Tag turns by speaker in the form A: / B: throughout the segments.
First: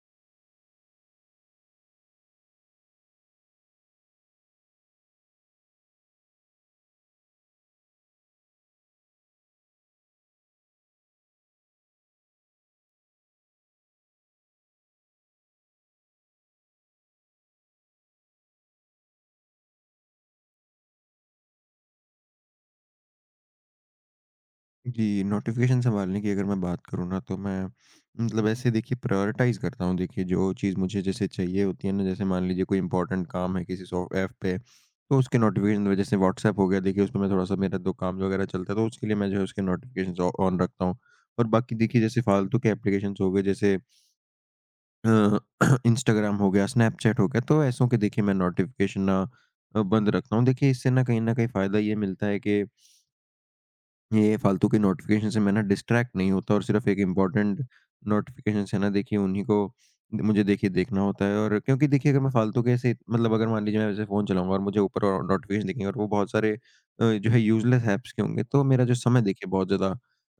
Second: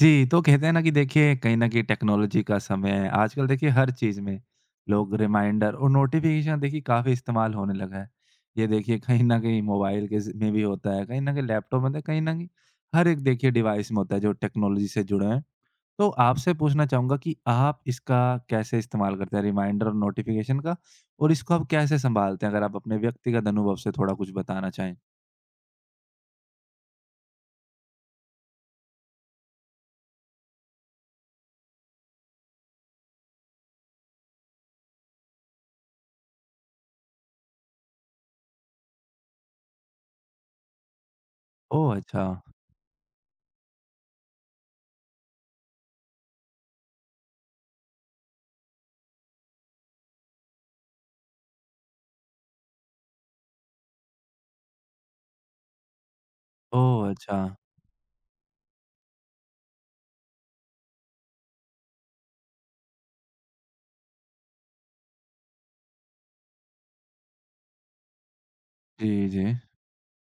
A: जी, तो कहते हैं ना कि देखिए कहीं न कहीं टेक्नोलॉजी का समय है। आजकल देखिए हर चीज़ में लोग रिमाइंडर और नोटिफ़िकेशन देखिए काफ़ी इस्तेमाल होने लगा है। ये देखिए कहीं न कहीं मोबाइल के ज़ में भी होता है, कहीं न कहीं लैपटॉप में होता है, कहीं न कहीं हर एक देखिए डिवाइस में होता है जो टेक्नोलॉजी से जुड़े हैं। तो आपसे पूछना चाहूँगा कि आप इसका कैसे इस्तेमाल करते हैं रिमाइंडर और नोटिफ़िकेशन का? और इसको आप कैसे सँभालते हैं? अगर आप अपने व्यक्तिगत अनुभव से थोड़ा कुछ बताना चाहें?
B: जी, नोटिफ़िकेशन सँभालने की अगर मैं बात करूँ ना, तो मैं मतलब ऐसे देखिए प्रायोरिटाइज़ करता हूँ। देखिए जो चीज़ मुझे जैसे चाहिए होती है ना, जैसे मान लीजिए कोई इम्पोर्टेंट काम है किसी सॉ ऐप पे, तो उसके नोटिफ़िकेशन वजह से, व्हाट्सऐप हो गया देखिए, उसमें मैं थोड़ा-सा मेरा दो काम वगैरह चलता है, तो उसके लिए मैं जो है उसके नोटिफ़िकेशंस ऑ ऑन रखता हूँ। और बाकी
A: ओह!
B: देखिए जैसे
A: अच्छा।
B: फ़ालतू के एप्लीकेशंस हो गए, जैसे अ, इंस्टाग्राम हो गया, स्नैपचैट हो गया, तो ऐसों के देखिए मैं नोटिफ़िकेशन ना बंद रखता हूँ। देखिए इससे ना कहीं न कहीं फ़ायदा ये मिलता है कि ये फालतू के नोटिफिकेशन से मैं ना डिस्ट्रैक्ट नहीं होता, और सिर्फ एक
A: ओह! अच्छा।
B: इम्पोर्टेंट नोटिफिकेशन है ना, देखिए उन्हीं को मुझे देखिए देखना होता है। और क्योंकि देखिए अगर मैं फालतू के ऐसे मतलब, अगर मान लीजिए मैं वैसे फ़ोन चलाऊँगा और मुझे ऊपर और नोटिफिकेशन दिखेंगे, और वो बहुत सारे जो है यूज़लेस ऐप्स के होंगे, तो मेरा जो समय
A: जी, जी।
B: देखिए बहुत ज़्यादा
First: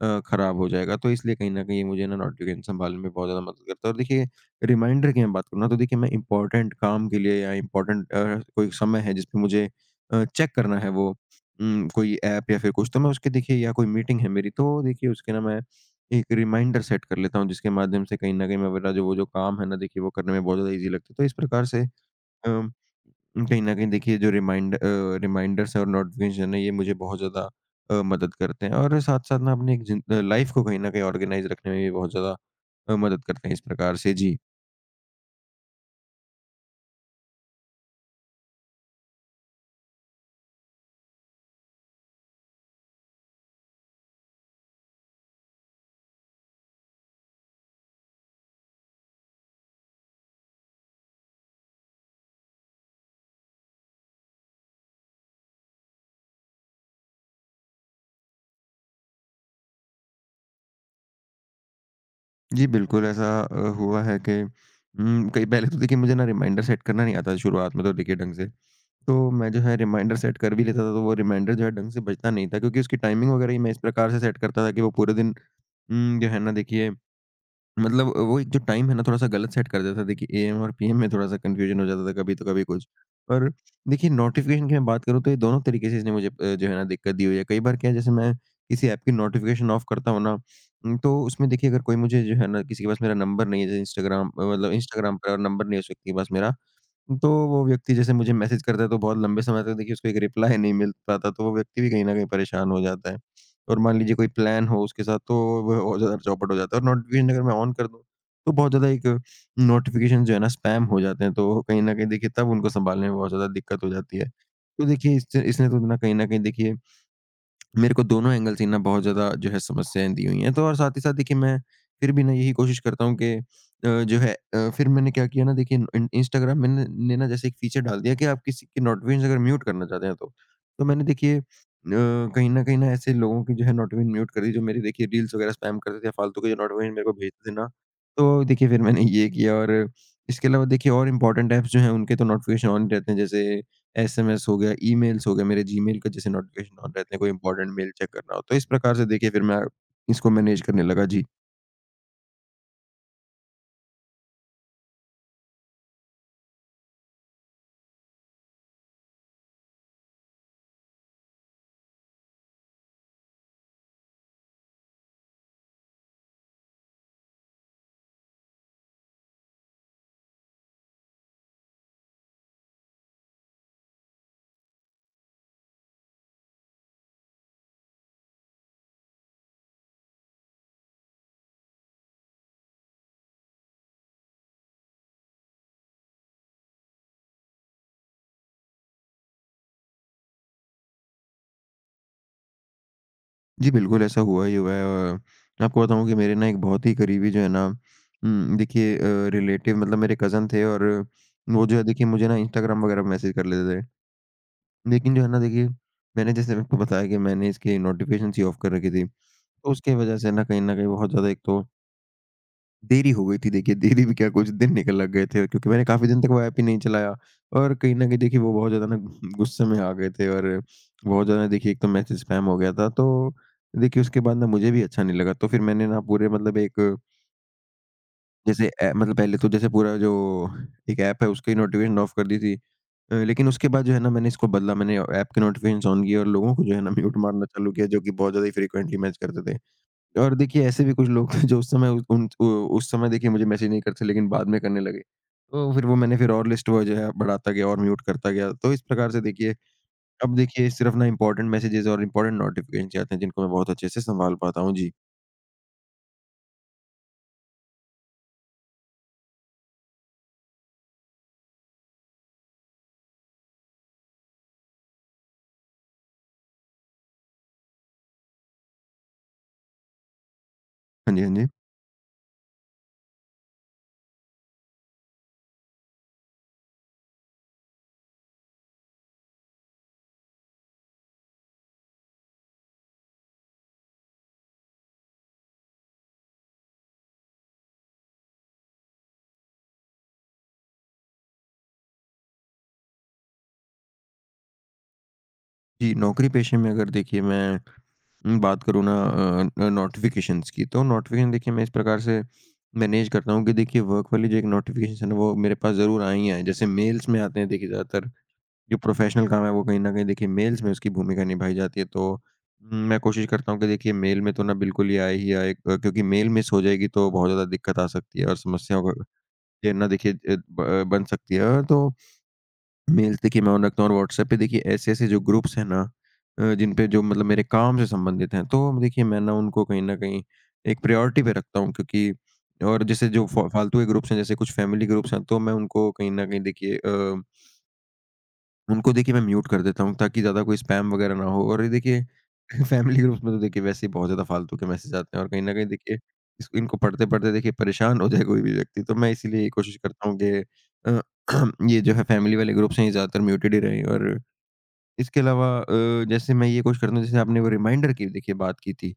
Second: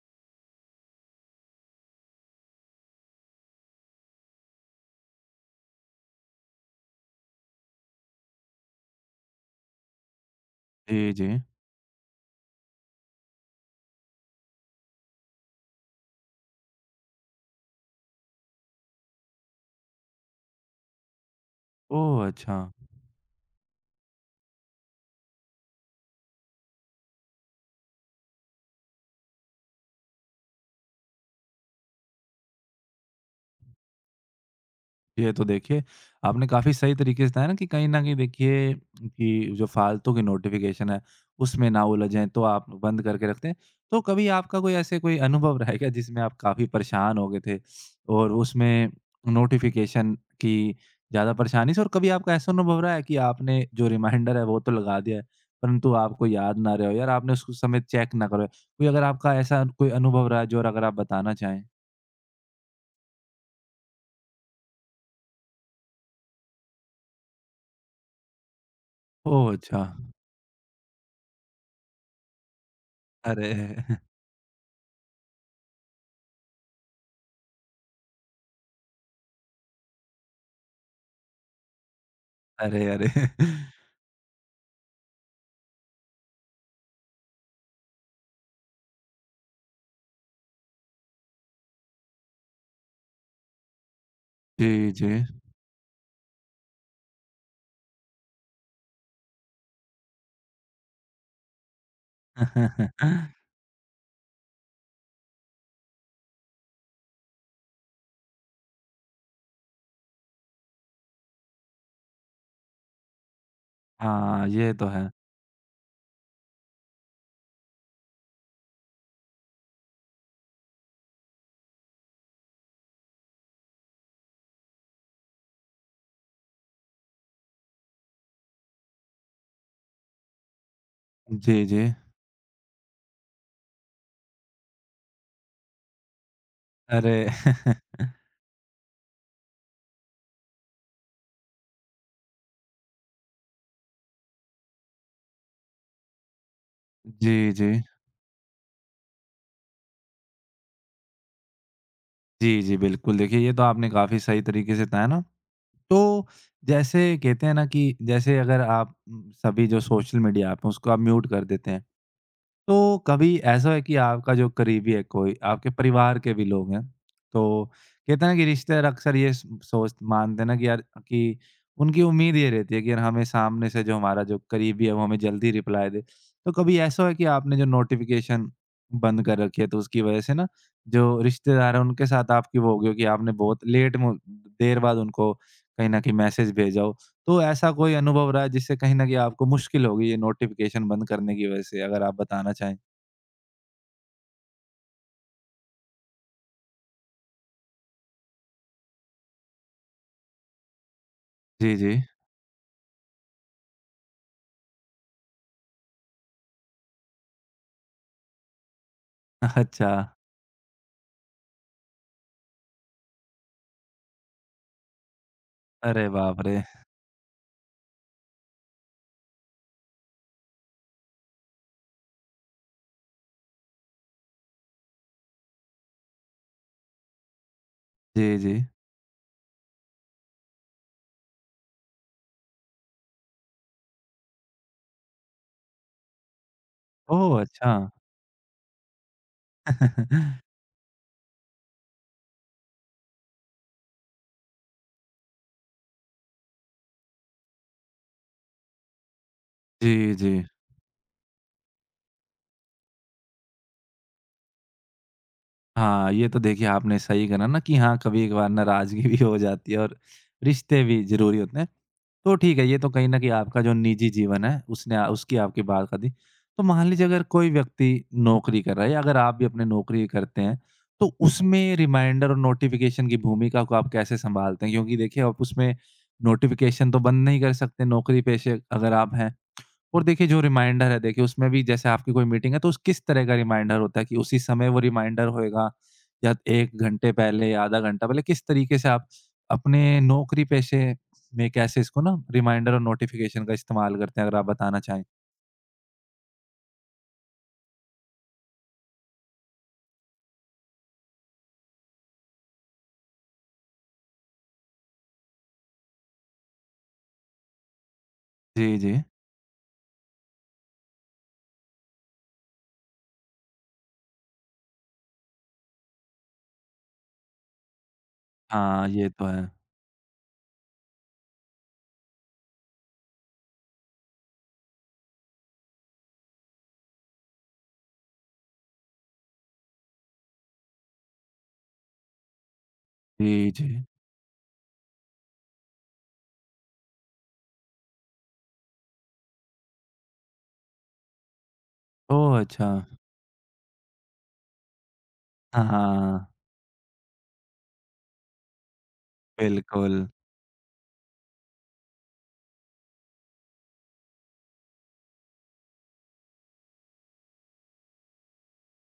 B: ख़राब हो जाएगा। तो इसलिए कहीं न कहीं ये मुझे ना नोटिफिकेशन सँभालने में बहुत ज़्यादा मदद करता है। और देखिए रिमाइंडर की मैं बात करूँ ना, तो देखिए मैं इम्पोर्टेंट काम के लिए या इम्पोर्टेंट कोई समय है जिसपे मुझे चेक करना है,
A: जी,
B: वो
A: जी।
B: कोई ऐप या फिर कुछ, तो मैं उसके देखिए, या कोई मीटिंग है मेरी, तो देखिए उसके ना मैं एक रिमाइंडर सेट कर लेता हूँ, जिसके माध्यम से कहीं न कहीं मैं मेरा जो वो जो काम है ना देखिए वो करने में बहुत ज़्यादा ईज़ी लगता है। तो इस प्रकार से
A: ओह! अच्छा।
B: अम, कहीं न कहीं देखिए जो रिमाइंडर्स है और नोटिफ़िकेशन है, ये मुझे बहुत ज़्यादा मदद करते हैं, और साथ-साथ ना अपनी एक लाइफ़ को कहीं न कहीं ऑर्गेनाइज़ रखने में भी बहुत ज़्यादा मदद करते हैं इस प्रकार से। जी।
A: ये तो देखिए, आपने काफ़ी सही तरीके से बताया ना कि कहीं न कहीं देखिए कि जो फ़ालतू की नोटिफ़िकेशन है, उसमें ना उलझें तो आप बंद करके रखते हैं। तो कभी आपका कोई ऐसे कोई अनुभव रहा है क्या जिसमें आप काफ़ी परेशान हो गए थे और उसमें नोटिफ़िकेशन की ज़्यादा परेशानी से और कभी आपका ऐसा अनुभव रहा है कि आपने जो रिमाइंडर है वो तो लगा दिया है, परंतु आपको याद ना रहे हो यार आपने उसको समय चेक ना करो। है? कोई अगर आपका ऐसा कोई अनुभव रहा है जो अगर आप बताना चाहें?
B: जी, बिल्कुल ऐसा हुआ है कि कई पहले तो देखिए मुझे ना रिमाइंडर सेट करना नहीं आता था शुरुआत में, तो देखिए ढंग से। तो मैं
A: ओह!
B: जो है
A: अच्छा।
B: रिमाइंडर सेट कर भी लेता था, तो वो रिमाइंडर जो है ढंग से बजता नहीं था, क्योंकि उसकी टाइमिंग
A: अरे!
B: वगैरह ही मैं इस प्रकार से सेट करता था कि वो पूरे दिन जो है ना देखिए मतलब वो एक जो टाइम है ना थोड़ा-सा गलत सेट कर देता था कि एएम और पीएम में थोड़ा-सा कन्फ्यूजन हो जाता था, कभी तो कभी
A: अरे,
B: कुछ।
A: अरे!
B: और देखिए नोटिफ़िकेशन की मैं बात करूँ, तो ये दोनों तरीके से इसने मुझे जो है ना दिक्कत दी हुई है। कई बार क्या है, जैसे मैं किसी ऐप की नोटिफ़िकेशन ऑफ करता हूँ ना, तो उसमें देखिए अगर कोई मुझे जो है ना, किसी के पास मेरा नंबर नहीं है, जैसे इंस्टाग्राम मतलब
A: जी, जी।
B: इंस्टाग्राम पर नंबर नहीं है उस व्यक्ति के पास मेरा, तो वो व्यक्ति जैसे मुझे मैसेज करता है, तो बहुत लंबे समय तक देखिए उसको एक रिप्लाई नहीं मिल पाता, तो वो व्यक्ति भी कहीं न कहीं परेशान हो जाता है। और मान लीजिए कोई प्लान हो उसके साथ, तो वो और ज़्यादा चौपट हो जाता है। और नोटिफ़िकेशन अगर मैं ऑन कर दूँ, तो बहुत ज़्यादा एक नोटिफ़िकेशन जो है ना स्पैम हो जाते हैं, तो कहीं न कहीं देखिए तब उनको सँभालने में बहुत ज़्यादा दिक्कत हो जाती है।
A: हाँ, ये
B: तो
A: तो है।
B: देखिए इससे इसने तो ना कहीं न कहीं देखिए मेरे को दोनों एंगल से ना बहुत ज़्यादा जो है समस्याएँ दी हुई हैं। तो और साथ ही साथ देखिए मैं फिर भी ना यही कोशिश करता हूँ कि जो है फिर मैंने क्या किया ना देखिए, इन इंस्टाग्राम में न ने ना जैसे एक फीचर डाल दिया कि आप किसी की नोटिफिकेशन अगर म्यूट करना चाहते हैं तो। तो मैंने देखिए
A: जी, जी।
B: कहीं न कहीं ना ऐसे लोगों की जो है नोटिफिकेशन म्यूट कर दी, जो मेरी देखिए रील्स वगैरह स्पैम करते थे, या फालतू के जो नोटिफिकेशन मेरे को
A: अरे!
B: भेजते थे ना, तो देखिए फिर मैंने ये किया। और इसके अलावा देखिए और इम्पोर्टेंट ऐप्स जो हैं उनके तो नोटिफिकेशन ऑन रहते हैं, जैसे एसएमएस हो गया, ईमेल्स हो गए, मेरे जीमेल का जैसे नोटिफ़िकेशन ऑन रहते हैं, कोई
A: जी, जी।
B: इम्पोर्टेंट मेल चेक करना हो, तो इस प्रकार से देखिए फिर मैं इसको मैनेज करने लगा। जी।
A: जी, जी, बिल्कुल। देखिए, ये तो आपने काफ़ी सही तरीके से बताया ना। तो जैसे कहते हैं ना कि जैसे अगर आप सभी जो सोशल मीडिया ऐप हैं, उसको आप म्यूट कर देते हैं। तो कभी ऐसा है कि आपका जो करीबी है कोई, आपके परिवार के भी लोग हैं, तो कहते हैं ना कि रिश्तेदार अक्सर ये स सोच मानते हैं ना कि यार कि उनकी उम्मीद ये रहती है कि यार हमें सामने से जो हमारा जो करीबी है, वो हमें जल्दी रिप्लाई दे। तो कभी ऐसा हुआ है कि आपने जो नोटिफ़िकेशन बंद कर रखी है, तो उसकी वजह से ना जो रिश्तेदार हैं, उनके साथ आपकी वो हो गई हो कि आपने बहुत लेट में देर बाद उनको कहीं न कहीं मैसेज भेजा हो? तो ऐसा कोई अनुभव रहा है जिससे कहीं न कहीं आपको मुश्किल हो गई है नोटिफ़िकेशन बंद करने की वजह से? अगर आप बताना चाहें?
B: जी, बिल्कुल ऐसा हुआ ही हुआ है, और मैं आपको बताऊँ कि मेरे ना एक बहुत ही करीबी जो है ना, देखिए रिलेटिव मतलब मेरे कज़न थे, और वो
A: जी,
B: जो है
A: जी।
B: देखिए मुझे ना इंस्टाग्राम वगैरह पे मैसेज कर लेते थे। लेकिन जो है ना देखिए मैंने जैसे आपको बताया कि मैंने इसके नोटिफ़िकेशंस ही ऑफ कर रखी थी, तो उसकी
A: अच्छा।
B: वज़ह से ना कहीं न कहीं बहुत ज़्यादा, एक तो देरी हो गई थी देखिए, देरी भी क्या, कुछ दिन निकल लग गए थे, क्योंकि मैंने
A: अरे
B: काफ़ी दिन तक
A: बाप
B: वो ऐप
A: रे!
B: ही नहीं चलाया, और कहीं न कहीं देखिए वो बहुत ज़्यादा ना गुस्से में आ गए थे, और बहुत ज़्यादा देखिए एक तो मैसेज स्पैम हो गया था। तो देखिए उसके बाद ना मुझे भी अच्छा नहीं लगा, तो फिर मैंने ना पूरे मतलब एक,
A: जी, जी।
B: जैसे ए मतलब पहले तो जैसे पूरा जो एक ऐप है उसकी नोटिफ़िकेशन ऑफ कर दी थी। लेकिन उसके बाद जो है ना मैंने इसको बदला, मैंने ऐप के नोटिफ़िकेशंस ऑन किए, और लोगों को जो है ना म्यूट
A: ओह!
B: मारना चालू
A: अच्छा।
B: किया, जो कि बहुत ज़्यादा ही फ्रीक्वेंटली मैसेज करते थे। और देखिए ऐसे भी कुछ लोग थे जो उस समय उ उन उ उस समय देखिए मुझे मैसेज नहीं करते, लेकिन बाद में करने लगे। तो फिर वो मैंने फिर और लिस्ट वो जो है बढ़ाता गया और म्यूट करता गया। तो इस प्रकार से देखिए
A: जी, जी।
B: अब देखिए सिर्फ़ ना इम्पोर्टेंट मैसेजेज़ और इम्पोर्टेंट नोटिफ़िकेशंस आते हैं, जिनको मैं बहुत अच्छे से सँभाल पाता हूँ। जी।
A: हाँ, ये तो देखिए आपने सही कहा ना कि हाँ, कभी-कभार नाराज़गी भी हो जाती है और रिश्ते भी ज़रूरी होते हैं। तो ठीक है, ये तो कहीं न कहीं आपका जो निजी जीवन है, उसने आ उसकी आपकी बात कर दी। तो मान लीजिए अगर कोई व्यक्ति नौकरी कर रहा है या अगर आप भी अपने नौकरी करते हैं,
B: हाँ
A: तो
B: जी, हाँ जी।
A: उसमें रिमाइंडर और नोटिफ़िकेशन की भूमिका को आप कैसे सँभालते हैं? क्योंकि देखिए आप उसमें नोटिफ़िकेशन तो बंद नहीं कर सकते नौकरी पेशे अगर आप हैं। और देखिए जो रिमाइंडर है देखिए उसमें भी जैसे आपकी कोई मीटिंग है तो उस किस तरह का रिमाइंडर होता है कि उसी समय वो रिमाइंडर होएगा या 1 घंटे पहले या आधा घंटा पहले किस तरीके से आप अपने नौकरी पेशे में कैसे इसको ना रिमाइंडर और नोटिफ़िकेशन का इस्तेमाल करते हैं अगर आप बताना चाहें?
B: जी, नौकरी पेशे में अगर देखिए मैं बात करूँ ना, नोटिफ़िकेशंस की, तो नोटिफ़िकेशन देखिए मैं इस प्रकार से मैनेज करता हूँ कि देखिए वर्क वाली जो एक नोटिफ़िकेशंस है ना, वो मेरे पास ज़रूर आएँ ही आएँ। जैसे मेल्स में आते हैं देखिए ज़्यादातर
A: जी,
B: जो
A: जी।
B: प्रोफेशनल काम है, वो कहीं न कहीं देखिए मेल्स में उसकी भूमिका निभाई जाती है, तो मैं कोशिश करता हूँ कि देखिए मेल में तो ना बिल्कुल ही आए ही आए, क्योंकि मेल मिस हो जाएगी तो बहुत ज़्यादा दिक्कत आ सकती है, और समस्याओं
A: हाँ,
B: का
A: ये तो है।
B: ये ना देखिए बन सकती है। तो मेल्स देखिए मैं ऑन रखता हूँ, और व्हाट्सएप पे देखिए ऐसे-ऐसे जो ग्रुप्स हैं ना, जिन पे जो मतलब मेरे काम से संबंधित हैं, तो देखिए मैं ना उनको कहीं न कहीं एक प्रायोरिटी पे रखता हूँ, क्योंकि और जैसे जो
A: जी, जी।
B: फ़ालतू के ग्रुप्स हैं, जैसे कुछ फैमिली ग्रुप्स हैं, तो मैं उनको कहीं न कहीं देखिए उनको देखिए मैं म्यूट कर देता हूँ, ताकि ज़्यादा कोई स्पैम वगैरह ना हो, और ये देखिए
A: ओह! अच्छा।
B: फैमिली ग्रुप्स में तो देखिए वैसे ही बहुत ज़्यादा फालतू के मैसेज आते हैं, और कहीं न
A: हाँ,
B: कहीं देखिए
A: हाँ।
B: इस इनको पढ़ते-पढ़ते देखिए परेशान हो जाए कोई भी व्यक्ति, तो मैं इसीलिए ये कोशिश
A: बिल्कुल।
B: करता हूँ कि अ, ये जो है फैमिली वाले ग्रुप्स हैं, ये ज़्यादातर म्यूटेड ही रहें। और इसके अलावा जैसे मैं ये कोशिश करता हूँ, जैसे आपने वो रिमाइंडर की देखिए बात की थी,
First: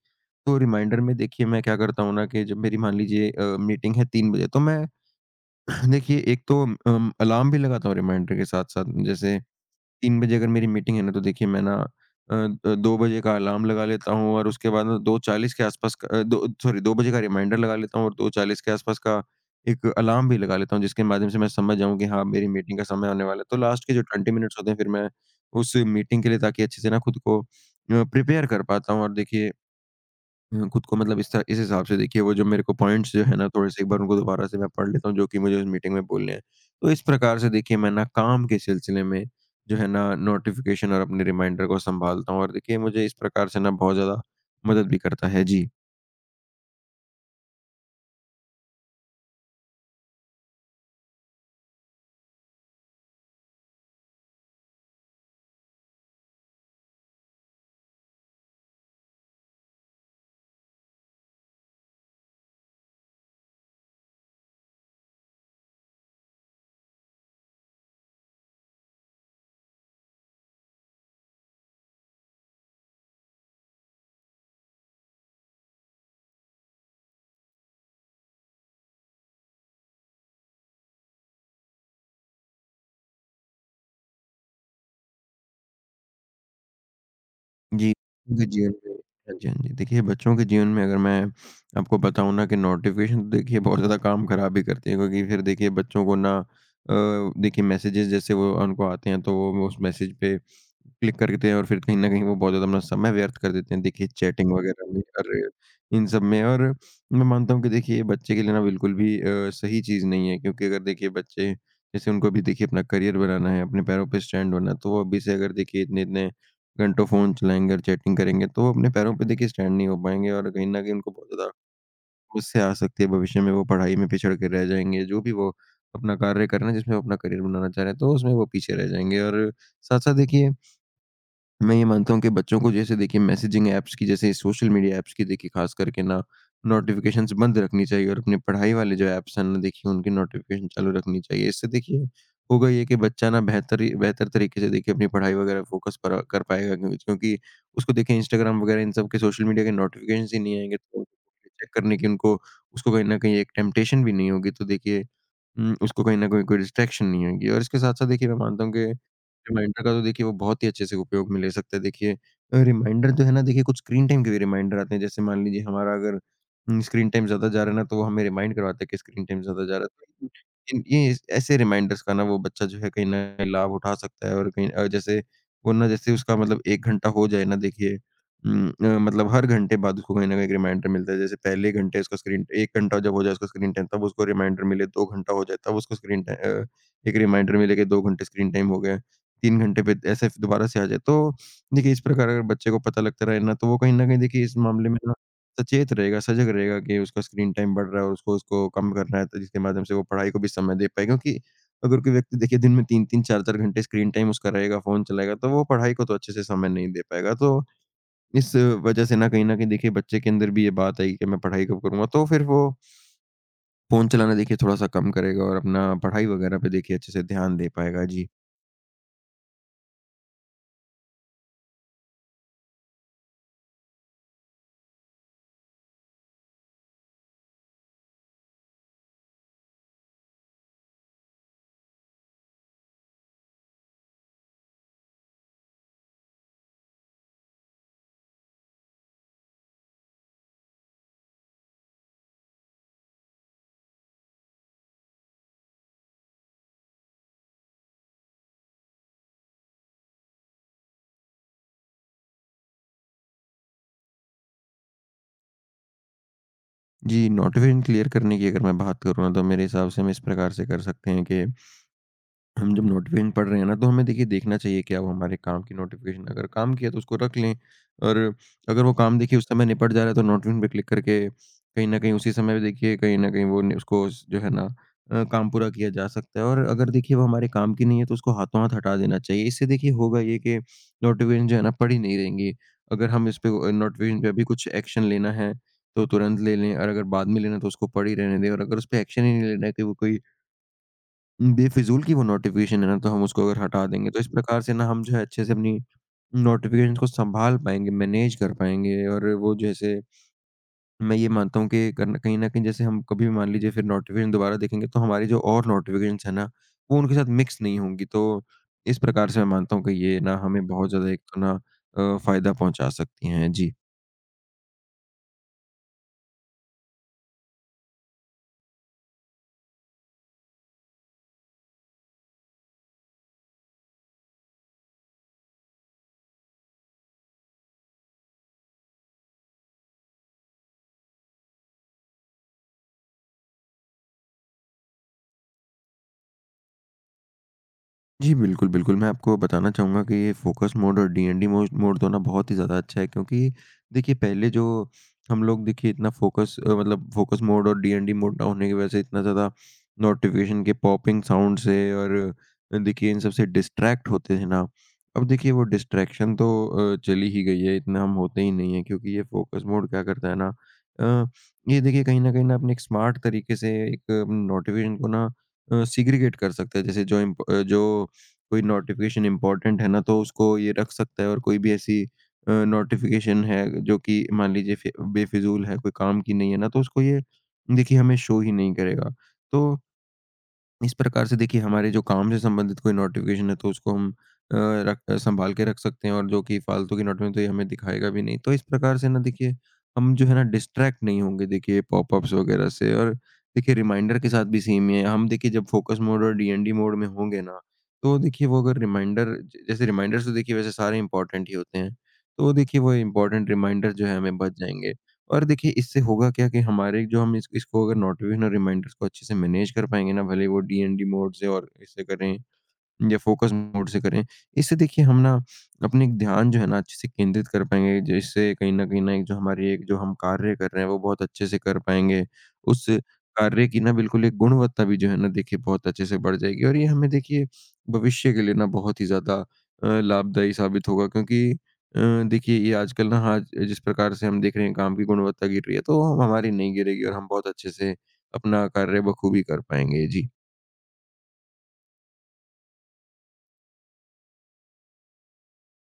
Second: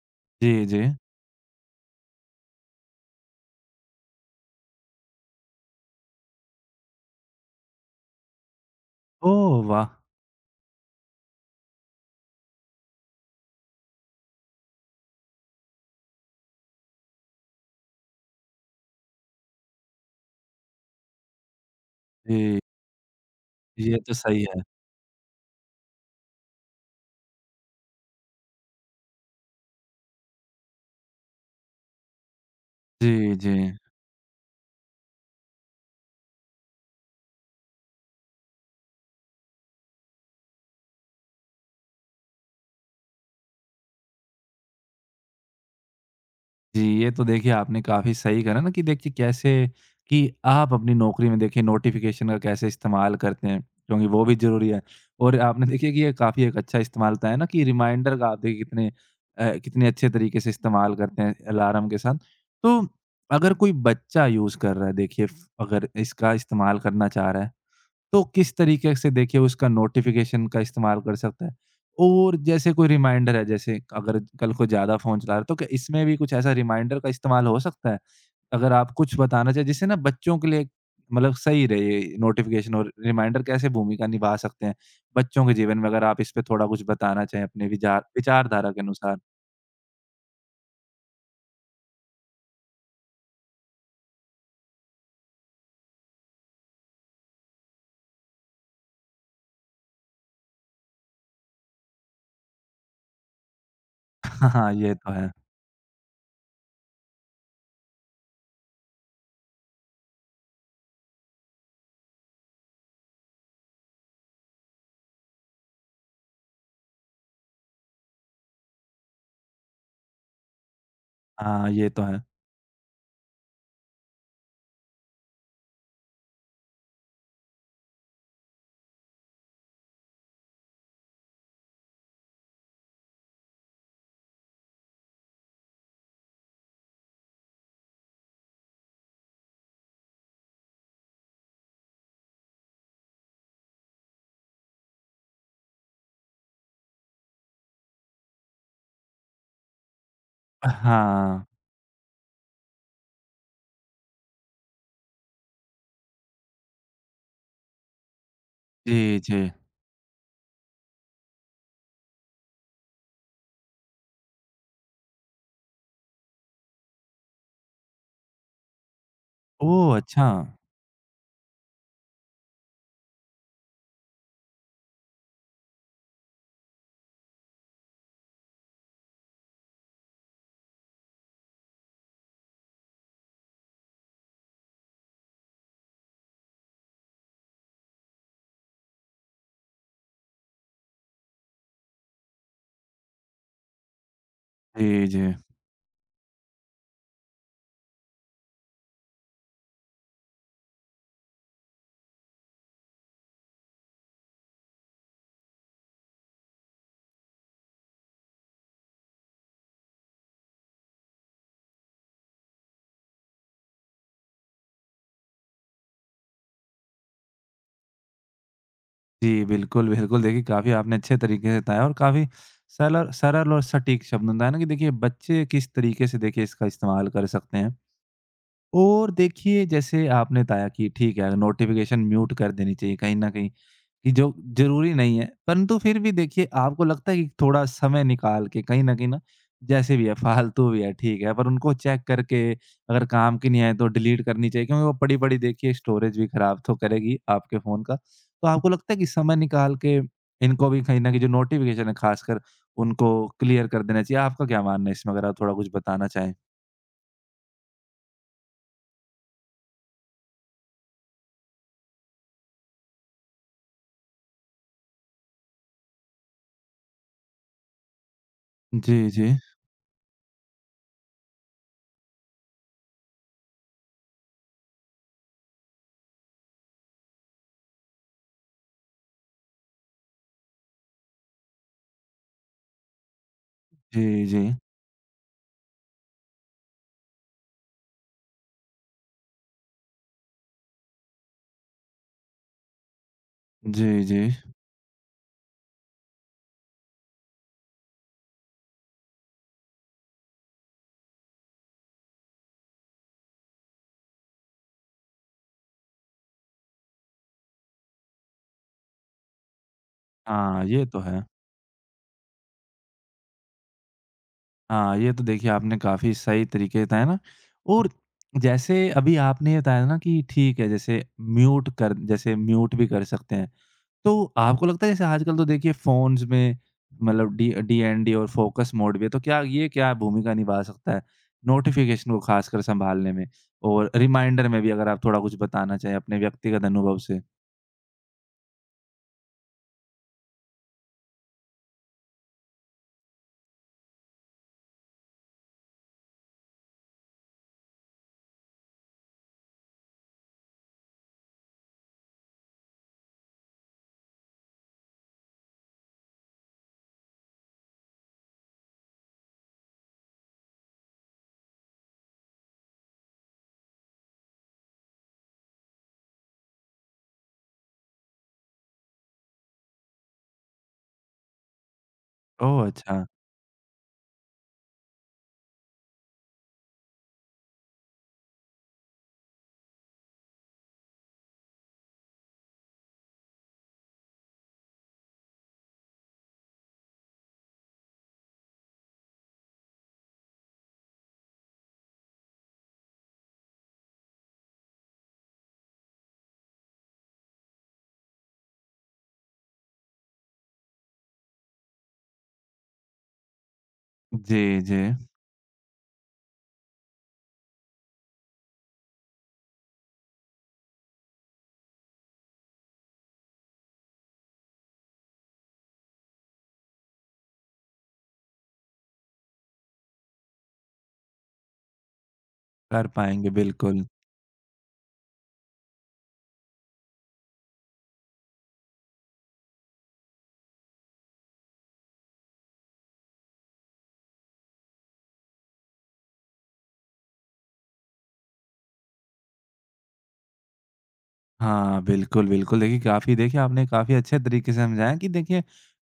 B: तो
A: जी, जी।
B: रिमाइंडर में देखिए मैं क्या करता हूँ ना कि जब मेरी मान लीजिए मीटिंग है 3 बजे, तो मैं देखिए एक तो अलार्म भी लगाता हूँ रिमाइंडर के साथ-साथ, जैसे
A: ओह, वाह!
B: 3 बजे अगर मेरी मीटिंग है ना, तो देखिए मैं ना 2 बजे का अलार्म लगा लेता हूँ, और उसके बाद ना 2:40 के आसपास का अ, दो सॉरी 2 बजे का रिमाइंडर लगा लेता हूँ, और 2:40 के आसपास का एक अलार्म भी लगा लेता हूँ, जिसके माध्यम से मैं समझ जाऊँ कि हाँ, मेरी
A: जी,
B: मीटिंग का समय आने वाला है। तो लास्ट के
A: ये
B: जो
A: तो
B: 20
A: सही
B: मिनट्स
A: है।
B: होते हैं, फिर मैं उस मीटिंग के लिए, ताकि अच्छे से ना खुद को प्रिपेयर कर पाता हूँ, और देखिए खुद को मतलब इस हिसाब से देखिए वो जो मेरे को पॉइंट्स जो
A: जी,
B: है ना
A: जी।
B: थोड़े-से, एक बार उनको दोबारा से मैं पढ़ लेता हूँ, जो कि मुझे उस मीटिंग में बोलने हैं। तो इस प्रकार से देखिए मैं ना काम के सिलसिले में जो है ना नोटिफ़िकेशन और अपने रिमाइंडर को सँभालता हूँ, और देखिए मुझे इस प्रकार से ना बहुत ज़्यादा मदद भी करता है। जी।
A: जी, ये तो देखिए आपने काफ़ी सही करा ना कि देखिए कैसे कि आप अपनी नौकरी में देखिए नोटिफ़िकेशन का कैसे इस्तेमाल करते हैं, क्योंकि वो भी ज़रूरी है। और आपने देखिए कि ये काफ़ी एक अच्छा इस्तेमाल बताया ना कि रिमाइंडर का आप देखिए कितने कितने अच्छे तरीके से इस्तेमाल करते हैं अलार्म के साथ। तो अगर कोई बच्चा यूज़ कर रहा है देखिए फ़ अगर इसका इस्तेमाल करना चाह रहा है तो किस तरीके से देखिए उसका नोटिफ़िकेशन का इस्तेमाल कर सकता है? और जैसे कोई रिमाइंडर है, जैसे अगर कल को ज़्यादा फ़ोन चला रहा है, तो क्या इसमें भी कुछ ऐसा रिमाइंडर का इस्तेमाल हो सकता है? अगर आप कुछ बताना चाहें, जिससे ना बच्चों के लिए मतलब सही रहे ये नोटिफ़िकेशन और रिमाइंडर कैसे भूमिका निभा सकते हैं बच्चों के जीवन में? अगर आप इस पे थोड़ा कुछ बताना चाहें अपने
B: जी,
A: विचार
B: उनके
A: विचारधारा
B: जीवन
A: के
B: में
A: अनुसार।
B: हाँ जी, हाँ जी। देखिए बच्चों के जीवन में अगर मैं आपको बताऊँ ना कि नोटिफ़िकेशन तो देखिए बहुत ज़्यादा काम ख़राब ही करती है, क्योंकि फिर देखिए बच्चों को ना देखिए मैसेजेस जैसे वो उनको आते हैं, तो वो उस मैसेज पे क्लिक करते हैं, और फिर कहीं न कहीं वो बहुत ज़्यादा अपना समय व्यर्थ कर देते हैं देखिए
A: हाँ,
B: चैटिंग
A: हाँ,
B: वग़ैरह
A: ये
B: में
A: तो है।
B: और इन सब में। और मैं मानता हूँ कि देखिए ये बच्चे के लिए ना बिल्कुल भी सही चीज़ नहीं है, क्योंकि अगर देखिए बच्चे जैसे उनको अभी देखिए अपना करियर बनाना है, अपने पैरों पे स्टैंड होना है, तो वो अभी से अगर देखिए इतने-इतने घंटों फ़ोन चलाएँगे और चैटिंग करेंगे, तो वो अपने पैरों पे देखिए स्टैंड नहीं हो पाएँगे और कहीं न कहीं उनको बहुत ज़्यादा
A: हाँ, ये तो है।
B: मुश्किल आ सकती है भविष्य में। वो पढ़ाई में पिछड़ के रह जाएँगे, जो भी वो अपना कार्य कर रहे हैं, जिसमें वो अपना करियर बनाना चाह रहे हैं, तो उसमें वो पीछे रह जाएँगे। और साथ-साथ देखिए मैं ये मानता हूँ कि बच्चों को जैसे देखिए मैसेजिंग ऐप्स की, जैसे सोशल मीडिया ऐप्स की, देखिए खास करके ना नोटिफिकेशंस बंद रखनी चाहिए और अपने पढ़ाई वाले जो ऐप्स हैं ना, देखिए उनकी नोटिफिकेशन चालू रखनी चाहिए। इससे देखिए होगा ये कि बच्चा ना बेहतर बेहतर तरीके से देखिए अपनी पढ़ाई वगैरह फोकस पर कर पाएगा, क्योंकि क्योंकि उसको देखिए इंस्टाग्राम वगैरह इन सब के सोशल मीडिया के नोटिफिकेशन ही नहीं आएंगे, तो
A: हाँ।
B: चेक करने की उनको उसको कहीं ना कहीं एक टेम्पटेशन भी नहीं होगी। तो देखिए उसको कहीं ना कहीं कोई डिस्ट्रैक्शन नहीं होगी और इसके साथ साथ देखिए मैं मानता हूँ कि
A: जी, जी।
B: रिमाइंडर का तो देखिए वो बहुत ही अच्छे से उपयोग में ले सकते हैं। देखिए रिमाइंडर जो है ना, देखिए कुछ स्क्रीन टाइम के भी रिमाइंडर आते हैं। जैसे मान लीजिए हमारा अगर स्क्रीन टाइम ज़्यादा जा रहा है ना, तो वो हमें रिमाइंड करवाता है कि स्क्रीन टाइम ज़्यादा जा रहा
A: ओह! अच्छा।
B: है। तो ऐसे रिमाइंडर्स का ना वो बच्चा जो है कहीं न कहीं लाभ उठा सकता है। और कहीं जैसे वो ना, जैसे उसका मतलब 1 घंटा हो जाए ना, देखिए मतलब हर घंटे बाद उसको कहीं न कहीं एक रिमाइंडर मिलता है। जैसे पहले घंटे उसका स्क्रीन 1 घंटा जब हो जाए उसका स्क्रीन टाइम, तब उसको रिमाइंडर मिले, 2 घंटा हो जाए तब उसको एक रिमाइंडर मिले कि 2 घंटे स्क्रीन टाइम हो गया। 3 घंटे पे ऐसे दोबारा से आ जाए। तो देखिए इस प्रकार अगर बच्चे को पता लगता रहे ना, तो वो कहीं न कहीं देखिए इस मामले में
A: जी,
B: ना
A: जी।
B: सचेत रहेगा, सजग रहेगा कि उसका स्क्रीन टाइम बढ़ रहा है और उसको उसको कम करना है, तो जिसके माध्यम से वो पढ़ाई को भी समय दे पाएगा। क्योंकि अगर कोई व्यक्ति देखिए दिन में 3-3 4-4 घंटे स्क्रीन टाइम उसका रहेगा, फ़ोन चलाएगा, तो वो पढ़ाई को तो अच्छे से समय नहीं दे पाएगा। तो इस वजह से ना कहीं न कहीं देखिए बच्चे के अंदर भी ये बात आएगी कि मैं पढ़ाई कब करूँगा? तो फिर वो फ़ोन चलाना देखिए थोड़ा-सा कम करेगा और अपना पढ़ाई वगैरह पे देखिए अच्छे से ध्यान दे पाएगा। जी।
A: जी, बिल्कुल, बिल्कुल। देखिए, काफ़ी आपने अच्छे तरीके से बताया और काफ़ी सरल और सटीक शब्दों में बताया ना कि देखिए, बच्चे किस तरीके से देखिए इसका इस्तेमाल कर सकते हैं। और देखिए, जैसे आपने बताया कि ठीक है, नोटिफ़िकेशन म्यूट कर देनी चाहिए कहीं न कहीं। कि जो ज़रूरी नहीं है, परंतु फिर भी देखिए आपको लगता है कि थोड़ा समय निकाल के कहीं न कहीं ना जैसे भी है फालतू भी है, ठीक है, पर उनको चेक करके अगर काम की नहीं आए तो डिलीट करनी चाहिए क्योंकि वो पड़ी-पड़ी देखिए स्टोरेज भी खराब तो करेगी आपके फ़ोन का। तो आपको लगता है कि समय निकाल के इनको भी कहीं न कहीं जो नोटिफ़िकेशन है ख़ासकर उनको क्लियर कर देना चाहिए। आपका क्या मानना है इसमें अगर आप थोड़ा कुछ बताना चाहें?
B: जी, नोटिफ़िकेशन क्लियर करने की अगर मैं बात करूँ ना, तो मेरे हिसाब से हम इस प्रकार से कर सकते हैं कि हम जब नोटिफ़िकेशन पढ़ रहे हैं ना, तो हमें देखिए देखना चाहिए क्या वो हमारे काम की नोटिफ़िकेशन। अगर काम की है, तो उसको रख लें, और अगर वो
A: जी,
B: काम
A: जी।
B: देखिए उस समय निपट जा रहा है, तो नोटिफ़िकेशन पे क्लिक करके कहीं न कहीं उसी समय पे, देखिए कहीं न कहीं वो न उसको उस- जो है ना, काम पूरा किया जा सकता है। और अगर देखिए वो हमारे काम की नहीं है, तो उसको हाथों-हाथ हटा देना चाहिए। इससे देखिए होगा ये कि नोटिफ़िकेशन जो है ना, पड़ी नहीं रहेंगी। अगर हम
A: जी,
B: नोटिफ़िकेशन पे
A: जी।
B: अभी कुछ एक्शन लेना है, तो तुरंत ले लें, और अगर बाद में लेना है तो उसको पड़ी रहने दें, और अगर उस पे एक्शन ही नहीं लेना है कि वो कोई बेफ़िज़ूल की वो नोटिफ़िकेशन है ना, तो हम उसको अगर
A: जी,
B: हटा देंगे, तो
A: जी।
B: इस प्रकार से ना हम जो है अच्छे से अपनी नोटिफ़िकेशंस को सँभाल पाएँगे, मैनेज कर पाएँगे। और वो जैसे मैं ये मानता हूँ कि कन कहीं न कहीं जैसे हम कभी भी मान लीजिए फिर नोटिफ़िकेशन दोबारा देखेंगे, तो हमारी जो और नोटिफ़िकेशंस हैं ना, वो उनके साथ मिक्स नहीं होंगी। तो इस प्रकार से मैं मानता हूँ कि ये ना
A: हाँ,
B: हमें
A: ये
B: बहुत
A: तो
B: ज़्यादा एक
A: है।
B: तो ना फ़ायदा पहुँचा सकती हैं। जी।
A: हाँ, ये तो देखिए आपने काफ़ी सही तरीके बताए ना और जैसे अभी आपने ये बताया ना कि ठीक है, जैसे म्यूट कर जैसे म्यूट भी कर सकते हैं। तो आपको लगता है जैसे आजकल तो देखिए फ़ोन्स में मतलब डी डीएनडी और फ़ोकस मोड भी है, तो क्या ये क्या भूमिका निभा सकता है, नोटिफ़िकेशन को ख़ासकर सँभालने में? और रिमाइंडर में भी अगर आप थोड़ा कुछ बताना चाहें अपने व्यक्तिगत अनुभव से?
B: जी, बिल्कुल, बिल्कुल। मैं आपको बताना चाहूँगा कि ये फ़ोकस मोड और डीएनडी मोड मोड तो ना बहुत ही ज़्यादा अच्छा है, क्योंकि देखिए पहले जो हम लोग देखिए मतलब फ़ोकस मोड और डीएनडी मोड ना होने की वज़ह से इतना ज़्यादा नोटिफ़िकेशन के पॉपिंग साउंड से और देखिए इन सब से डिस्ट्रैक्ट होते थे ना। अब देखिए वो डिस्ट्रैक्शन तो चली ही गई है, इतना हम होते ही नहीं हैं, क्योंकि ये फ़ोकस मोड क्या करता है ना, अ, ये देखिए कहीं न कहीं ना अपने एक स्मार्ट तरीके से एक नोटिफ़िकेशन को ना सेग्रीगेट कर सकता है। जैसे जो कोई नोटिफ़िकेशन इम्पोर्टेंट है ना, तो उसको ये रख सकता है, और कोई भी ऐसी
A: ओह! अच्छा।
B: नोटिफ़िकेशन है जो कि मान लीजिए फि बेफ़िज़ूल है, कोई काम की नहीं है ना, तो उसको ये देखिए हमें शो ही नहीं करेगा। तो इस प्रकार से देखिए हमारे जो काम से संबंधित कोई नोटिफिकेशन है, तो उसको हम अ, रख संभाल के रख सकते हैं, और जो कि फालतू की नोटिफिकेशन, तो ये हमें दिखाएगा भी नहीं। तो इस प्रकार से ना देखिए हम जो है ना, डिस्ट्रैक्ट नहीं होंगे देखिए पॉपअप्स वगैरह से। और देखिए रिमाइंडर के साथ भी सेम ही है। हम देखिए जब फोकस मोड और डीएनडी मोड में होंगे ना, तो देखिए वो अगर रिमाइंडर ज जैसे रिमाइंडर्स, तो देखिए वैसे सारे इम्पोर्टेंट ही होते हैं। तो देखिए वो इम्पोर्टेंट रिमाइंडर जो है, हमें बच
A: जी, जी।
B: जाएँगे। और देखिए इससे होगा क्या कि हमारे जो हम इस इसको अगर नोटिफिकेशन और रिमाइंडर्स को अच्छे से मैनेज कर पाएँगे ना, भले वो डीएनडी मोड से और इससे करें या फ़ोकस मोड से करें। इससे देखिए हम ना अपने एक ध्यान जो है ना, अच्छे से केंद्रित कर पाएँगे, जिससे कहीं न कहीं ना एक जो हम कार्य कर रहे हैं, वो बहुत अच्छे से कर पाएँगे। उस
A: कर पाएँगे,
B: कार्य की
A: बिल्कुल।
B: ना बिल्कुल एक गुणवत्ता भी जो है ना, देखिए बहुत अच्छे से बढ़ जाएगी। और ये हमें देखिए भविष्य के लिए ना बहुत ही ज़्यादा लाभदायी साबित होगा, क्योंकि देखिए ये आजकल ना, हाँ, जिस प्रकार से हम देख रहे हैं काम की गुणवत्ता गिर रही है, तो हम हमारी नहीं गिरेगी और हम बहुत अच्छे से अपना कार्य बखूबी कर पाएँगे। जी।
A: हाँ, बिल्कुल, बिल्कुल। देखिए, काफ़ी देखिए आपने काफ़ी अच्छे तरीके से समझाया कि देखिए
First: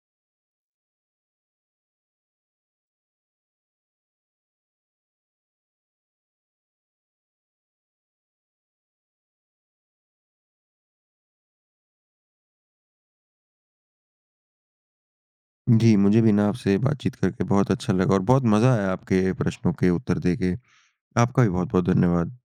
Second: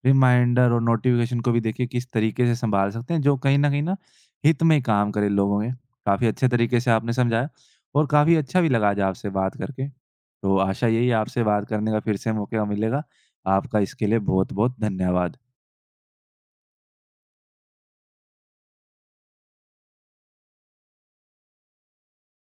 A: रिमाइंडर और नोटिफ़िकेशन को भी देखिए किस तरीके से सँभाल सकते हैं जो कहीं न कहीं ना हित में काम करे लोगों के। काफ़ी अच्छे तरीके से आपने समझाया और काफ़ी अच्छा भी लगा आज आपसे बात करके। तो आशा यही है आपसे बात करने का फिर से मौका मिलेगा। आपका इसके लिए बहुत-बहुत धन्यवाद।
B: जी, मुझे भी ना आपसे बातचीत करके बहुत अच्छा लगा और बहुत मज़ा आया आपके प्रश्नों के उत्तर देके। आपका भी बहुत-बहुत धन्यवाद।